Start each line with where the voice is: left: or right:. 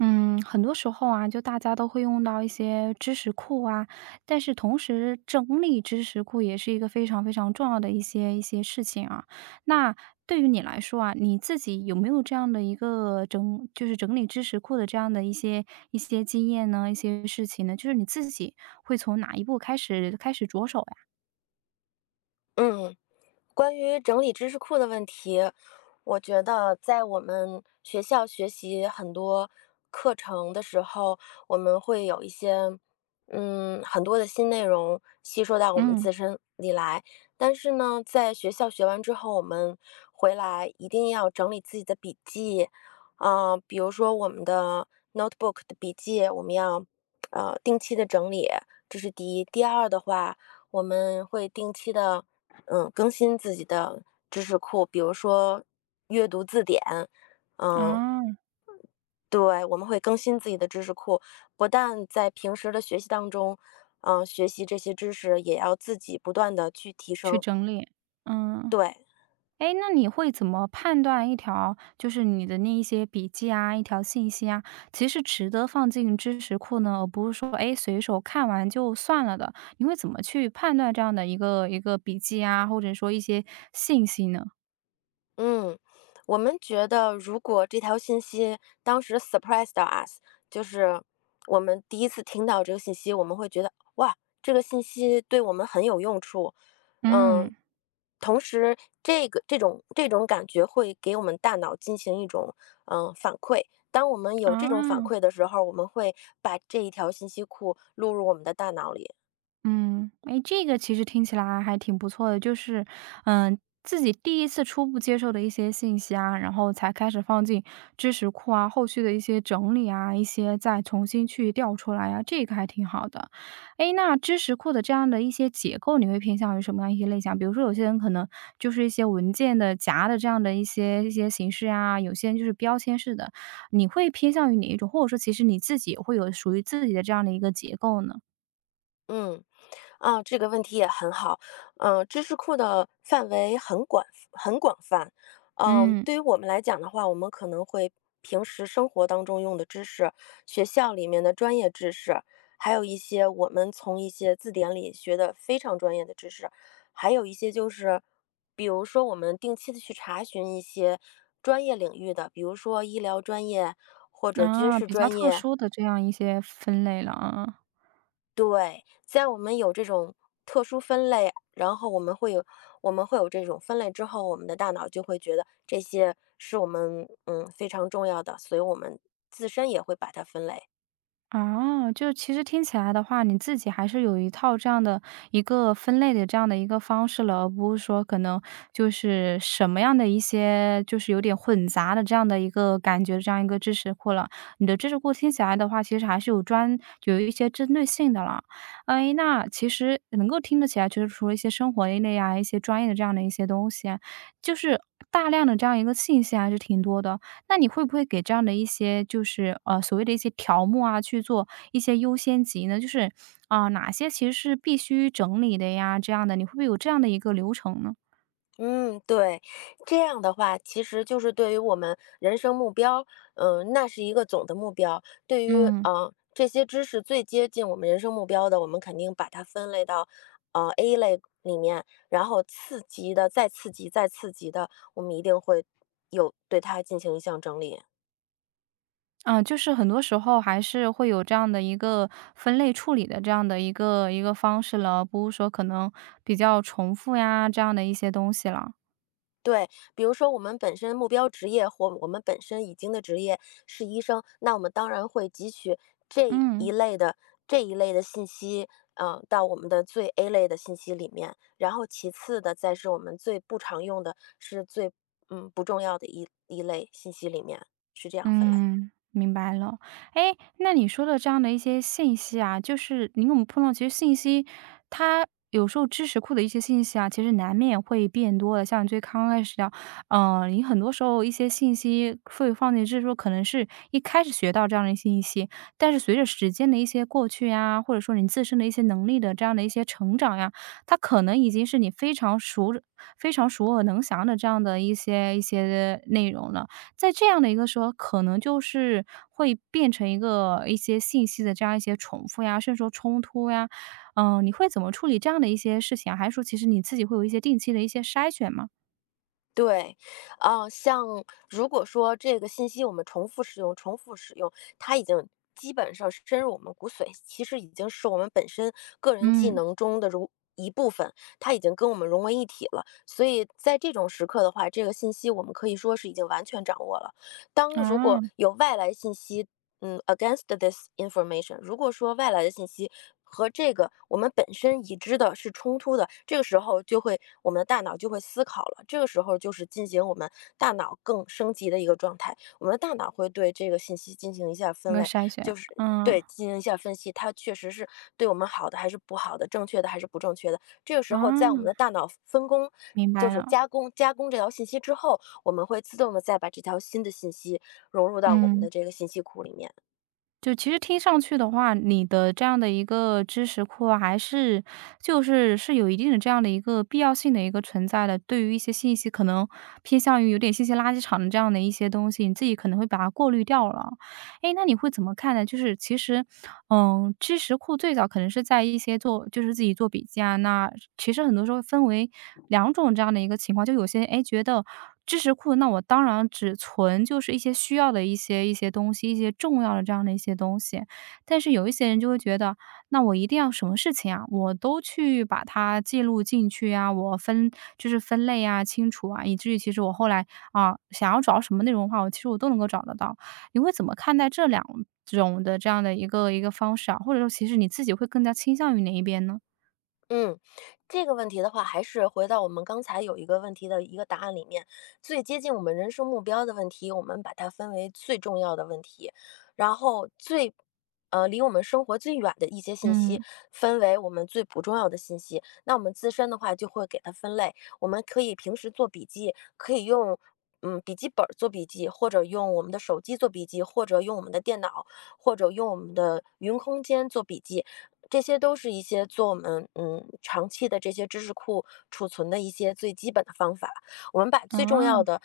right: 嗯，很多时候啊，就大家都会用到一些知识库啊，但是同时整理知识库也是一个非常非常重要的一些事情啊。那对于你来说啊，你自己有没有这样的一个整就是整理知识库的这样的一些经验呢？一些事情呢？就是你自己会从哪一步开始着手呀？
left: 嗯，关于整理知识库的问题，我觉得在我们学校学习很多课程的时候，我们会有一些，很多的新内容吸收到我们
right: 嗯。
left: 自身里来。但是呢，在学校学完之后，我们回来一定要整理自己的笔记，比如说我们的 notebook 的笔记，我们要定期的整理，这是第一。第二的话，我们会定期的，更新自己的知识库，比如说阅读字典。嗯，
right: 啊，
left: 对，我们会更新自己的知识库，不但在平时的学习当中，学习这些知识，也要自己不断的去提
right: 去
left: 升。
right: 整理。嗯。
left: 对。
right: 哎，那你会怎么判断一条就是你的那一些笔记啊，一条信息啊，其实值得放进知识库呢，而不是说，哎随手看完就算了的？你会怎么去判断这样的一个笔记啊，或者说一些信息呢？
left: 嗯，我们觉得如果这条信息当时 surprise 到 us,就是我们第一次听到这个信息，我们会觉得哇，这个信息对我们很有用处。嗯，
right: 嗯。
left: 同时这个这种感觉会给我们大脑进行一种反馈。当我们有这种反
right: 啊。
left: 馈的时候，我们会把这一条信息库录入我们的大脑里。
right: 嗯。哎，这个其实听起来还挺不错的，就是，自己第一次初步接受的一些信息啊，然后才开始放进知识库啊，后续的一些整理啊，一些再重新去调出来啊，这个还挺好的。哎，那知识库的这样的一些结构，你会偏向于什么样一些类型啊？比如说有些人可能就是一些文件的夹的这样的一些形式啊，有些人就是标签式的，你会偏向于哪一种？或者说其实你自己也会有属于自己的这样的一个结构呢？
left: 嗯。啊，这个问题也很好。知识库的范围很广，很广泛。
right: 嗯。
left: 对于我们来讲的话，我们可能会平时生活当中用的知识，学校里面的专业知识，还有一些我们从一些字典里学的非常专业的知识，还有一些就是，比如说我们定期的去查询一些专业领域的，比如说医疗专业或者军
right: 啊，
left: 事
right: 比较
left: 专
right: 特
left: 业。
right: 殊的这样一些分类了啊。
left: 对，在我们有这种特殊分类，然后我们会有这种分类之后，我们的大脑就会觉得这些是我们非常重要的，所以我们自身也会把它分类。
right: 啊，就其实听起来的话，你自己还是有一套这样的一个分类的这样的一个方式了，而不是说可能就是什么样的一些就是有点混杂的这样的一个感觉，这样一个知识库了。你的知识库听起来的话，其实还是有一些针对性的了。哎，那其实能够听得起来，就是除了一些生活类啊，一些专业的这样的一些东西啊，就是大量的这样一个信息还是挺多的。那你会不会给这样的一些就是，所谓的一些条目啊，去做一些优先级呢？就是，啊，哪些其实是必须整理的呀，这样的，你会不会有这样的一个流程呢？
left: 嗯，对，这样的话，其实就是对于我们人生目标，那是一个总的目标。对于
right: 嗯。
left: 这些知识最接近我们人生目标的，我们肯定把它分类到A 类里面，然后次级的、再次级、再次级的，我们一定会有对它进行一项整理。
right: 啊，就是很多时候还是会有这样的一个分类处理的这样的一个方式了，不是说可能比较重复呀，这样的一些东西了。
left: 对，比如说我们本身目标职业或我们本身已经的职业是医生，那我们当然会汲取这一
right: 嗯。
left: 类的这一类的信息，到我们的最 A 类的信息里面，然后其次的再是我们最不常用的，是最不重要的一类信息里面，是这样分类。
right: 嗯，明白了。哎，那你说的这样的一些信息啊，就是你跟我们碰到其实信息，它有时候知识库的一些信息啊，其实难免会变多的。像你最刚开始的，你很多时候一些信息会放进知识库，可能是一开始学到这样的信息，但是随着时间的一些过去呀，或者说你自身的一些能力的这样的一些成长呀，它可能已经是你非常熟能详的这样的一些内容了。在这样的一个时候，可能就是会变成一个一些信息的这样一些重复呀，甚至说冲突呀，你会怎么处理这样的一些事情啊？还是说其实你自己会有一些定期的一些筛选吗？
left: 对。像如果说这个信息我们重复使用，它已经基本上深入我们骨髓，其实已经是我们本身个人技
right: 嗯。
left: 能中的如一部分，它已经跟我们融为一体了。所以在这种时刻的话，这个信息我们可以说是已经完全掌握了。当如
right: 啊，
left: 果有外来信息against this information,如果说外来的信息和这个我们本身已知的是冲突的，这个时候就会我们的大脑就会思考了，这个时候就是进行我们大脑更升级的一个状态，我们的大脑会对这个信息进行一下
right: 一
left: 分
right: 个
left: 类，
right: 筛选。
left: 就是
right: 嗯。
left: 对进行一下分析，它确实是对我们好的还是不好的，正确的还是不正确的。这个时候，在我们
right: 啊，
left: 的大脑分工。
right: 明白
left: 就是
right: 了。
left: 加工这条信息之后，我们会自动的再把这条新的信息融入到我们
right: 嗯。
left: 的这个信息库里面。
right: 就其实听上去的话，你的这样的一个知识库啊还是就是有一定的这样的一个必要性的一个存在的。对于一些信息可能偏向于有点信息垃圾场的这样的一些东西，你自己可能会把它过滤掉了。诶，那你会怎么看呢？就是其实知识库最早可能是在一些做就是自己做笔记啊，那其实很多时候分为两种这样的一个情况，就有些哎觉得知识库，那我当然只存就是一些需要的一些东西，一些重要的这样的一些东西。但是有一些人就会觉得，那我一定要什么事情啊，我都去把它记录进去啊，我分就是分类啊、清楚啊，以至于其实我后来啊、想要找什么内容的话，我其实我都能够找得到。你会怎么看待这两种的这样的一个方式啊？或者说其实你自己会更加倾向于哪一边呢？
left: 嗯，这个问题的话，还是回到我们刚才有一个问题的一个答案里面，最接近我们人生目标的问题，我们把它分为最重要的问题，然后最，离我们生活最远的一些信息，
right: 嗯。
left: 分为我们最不重要的信息。那我们自身的话，就会给它分类，我们可以平时做笔记，可以用。笔记本儿做笔记，或者用我们的手机做笔记，或者用我们的电脑，或者用我们的云空间做笔记，这些都是一些做我们长期的这些知识库储存的一些最基本的方法。我们把最重要
right: 啊，
left: 的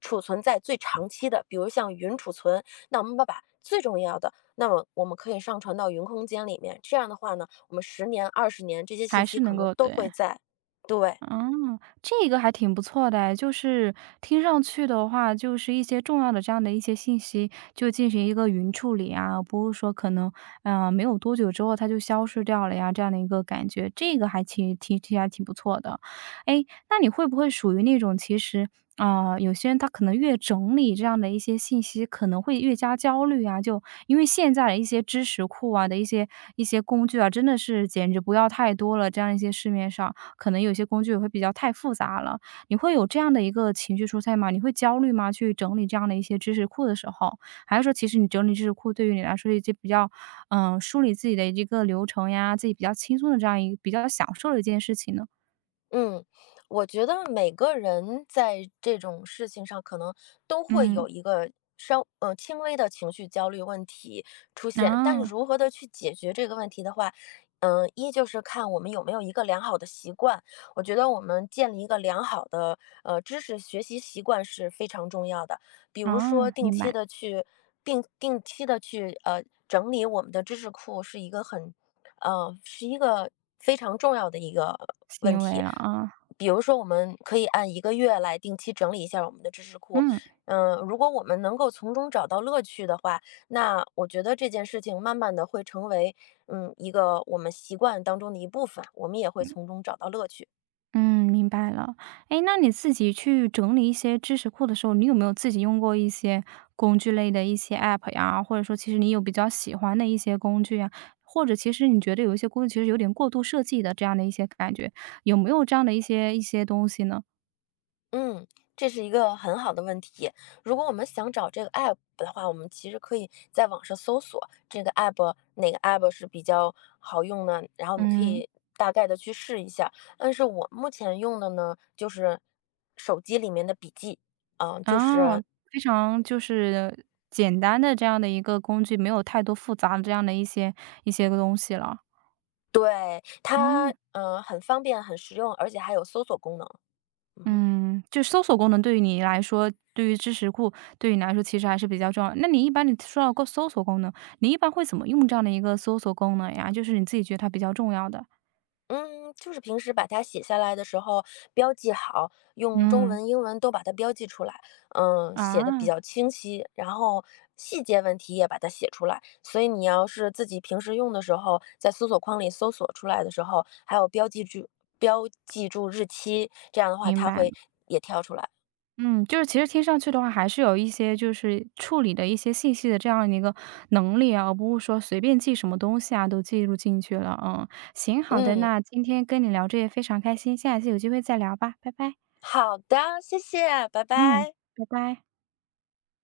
left: 储存在最长期的，比如像云储存，那我们把最重要的，那么我们可以上传到云空间里面。这样的话呢，我们十年、20年这些信
right: 还
left: 息
right: 是
left: 可
right: 能
left: 能
right: 够
left: 都会
right: 对。
left: 在。对。
right: 嗯，这个还挺不错的哎，就是听上去的话，就是一些重要的这样的一些信息，就进行一个云处理啊，不是说可能，没有多久之后它就消失掉了呀，这样的一个感觉，这个还挺不错的。哎，那你会不会属于那种其实，啊，有些人他可能越整理这样的一些信息，可能会越加焦虑啊，就因为现在的一些知识库啊的一些工具啊，真的是简直不要太多了，这样一些市面上。可能有些工具也会比较太复杂了。你会有这样的一个情绪蔬菜吗？你会焦虑吗？去整理这样的一些知识库的时候，还是说其实你整理知识库对于你来说是一件比较，梳理自己的一个流程呀，自己比较轻松的这样一个比较享受的一件事情呢？
left: 嗯，我觉得每个人在这种事情上，可能都会
right: 嗯。
left: 有一个稍轻微的情绪焦虑问题出现。但是
right: 啊。
left: 如何的去解决这个问题的话，一就是看我们有没有一个良好的习惯。我觉得我们建立一个良好的知识学习习惯是非常重要的。比如说
right: 啊，
left: 定
right: 明
left: 期
right: 白。
left: 的去定期的去整理我们的知识库，是一个很是一个非常重要的一个问
right: 行为
left: 题。
right: 了啊。
left: 比如说，我们可以按1个月来定期整理一下我们的知识库。
right: 嗯。
left: 如果我们能够从中找到乐趣的话，那我觉得这件事情慢慢的会成为一个我们习惯当中的一部分，我们也会从中找到乐趣。
right: 嗯，明白了。哎，那你自己去整理一些知识库的时候，你有没有自己用过一些工具类的一些 App 呀？或者说其实你有比较喜欢的一些工具呀？或者其实你觉得有一些工具其实有点过度设计的这样的一些感觉，有没有这样的一些东西呢？
left: 嗯，这是一个很好的问题。如果我们想找这个 app 的话，我们其实可以在网上搜索这个 哪个 app 是比较好用呢？然后我们可
right: 嗯。
left: 以大概的去试一下。但是我目前用的呢，就是手机里面的笔记。就
right: 啊，
left: 是
right: 非常就是简单的这样的一个工具，没有太多复杂的这样的一些个东西了。
left: 对
right: 嗯。
left: 它，很方便，很实用，而且还有搜索功能。嗯哼。
right: 嗯，就搜索功能对于你来说，对于知识库对于你来说其实还是比较重要。那你一般你说到过搜索功能，你一般会怎么用这样的一个搜索功能呀？就是你自己觉得它比较重要的。
left: 嗯，就是平时把它写下来的时候标记好，用中
right: 嗯。
left: 文、英文都把它标记出来，写的比
right: 啊，
left: 较清晰，然后细节问题也把它写出来。所以你要是自己平时用的时候，在搜索框里搜索出来的时候，还有标记住日期，这样的话
right: 明
left: 它
right: 白了。
left: 会也跳出来。
right: 嗯，就是其实听上去的话，还是有一些就是处理的一些信息的这样的一个能力啊，而不是说随便记什么东西啊都记录进去了。嗯，行，好的，
left: 嗯，
right: 那今天跟你聊这些非常开心，下一次有机会再聊吧，拜拜。
left: 好的，谢谢，拜
right: 嗯，
left: 拜。
right: 拜拜。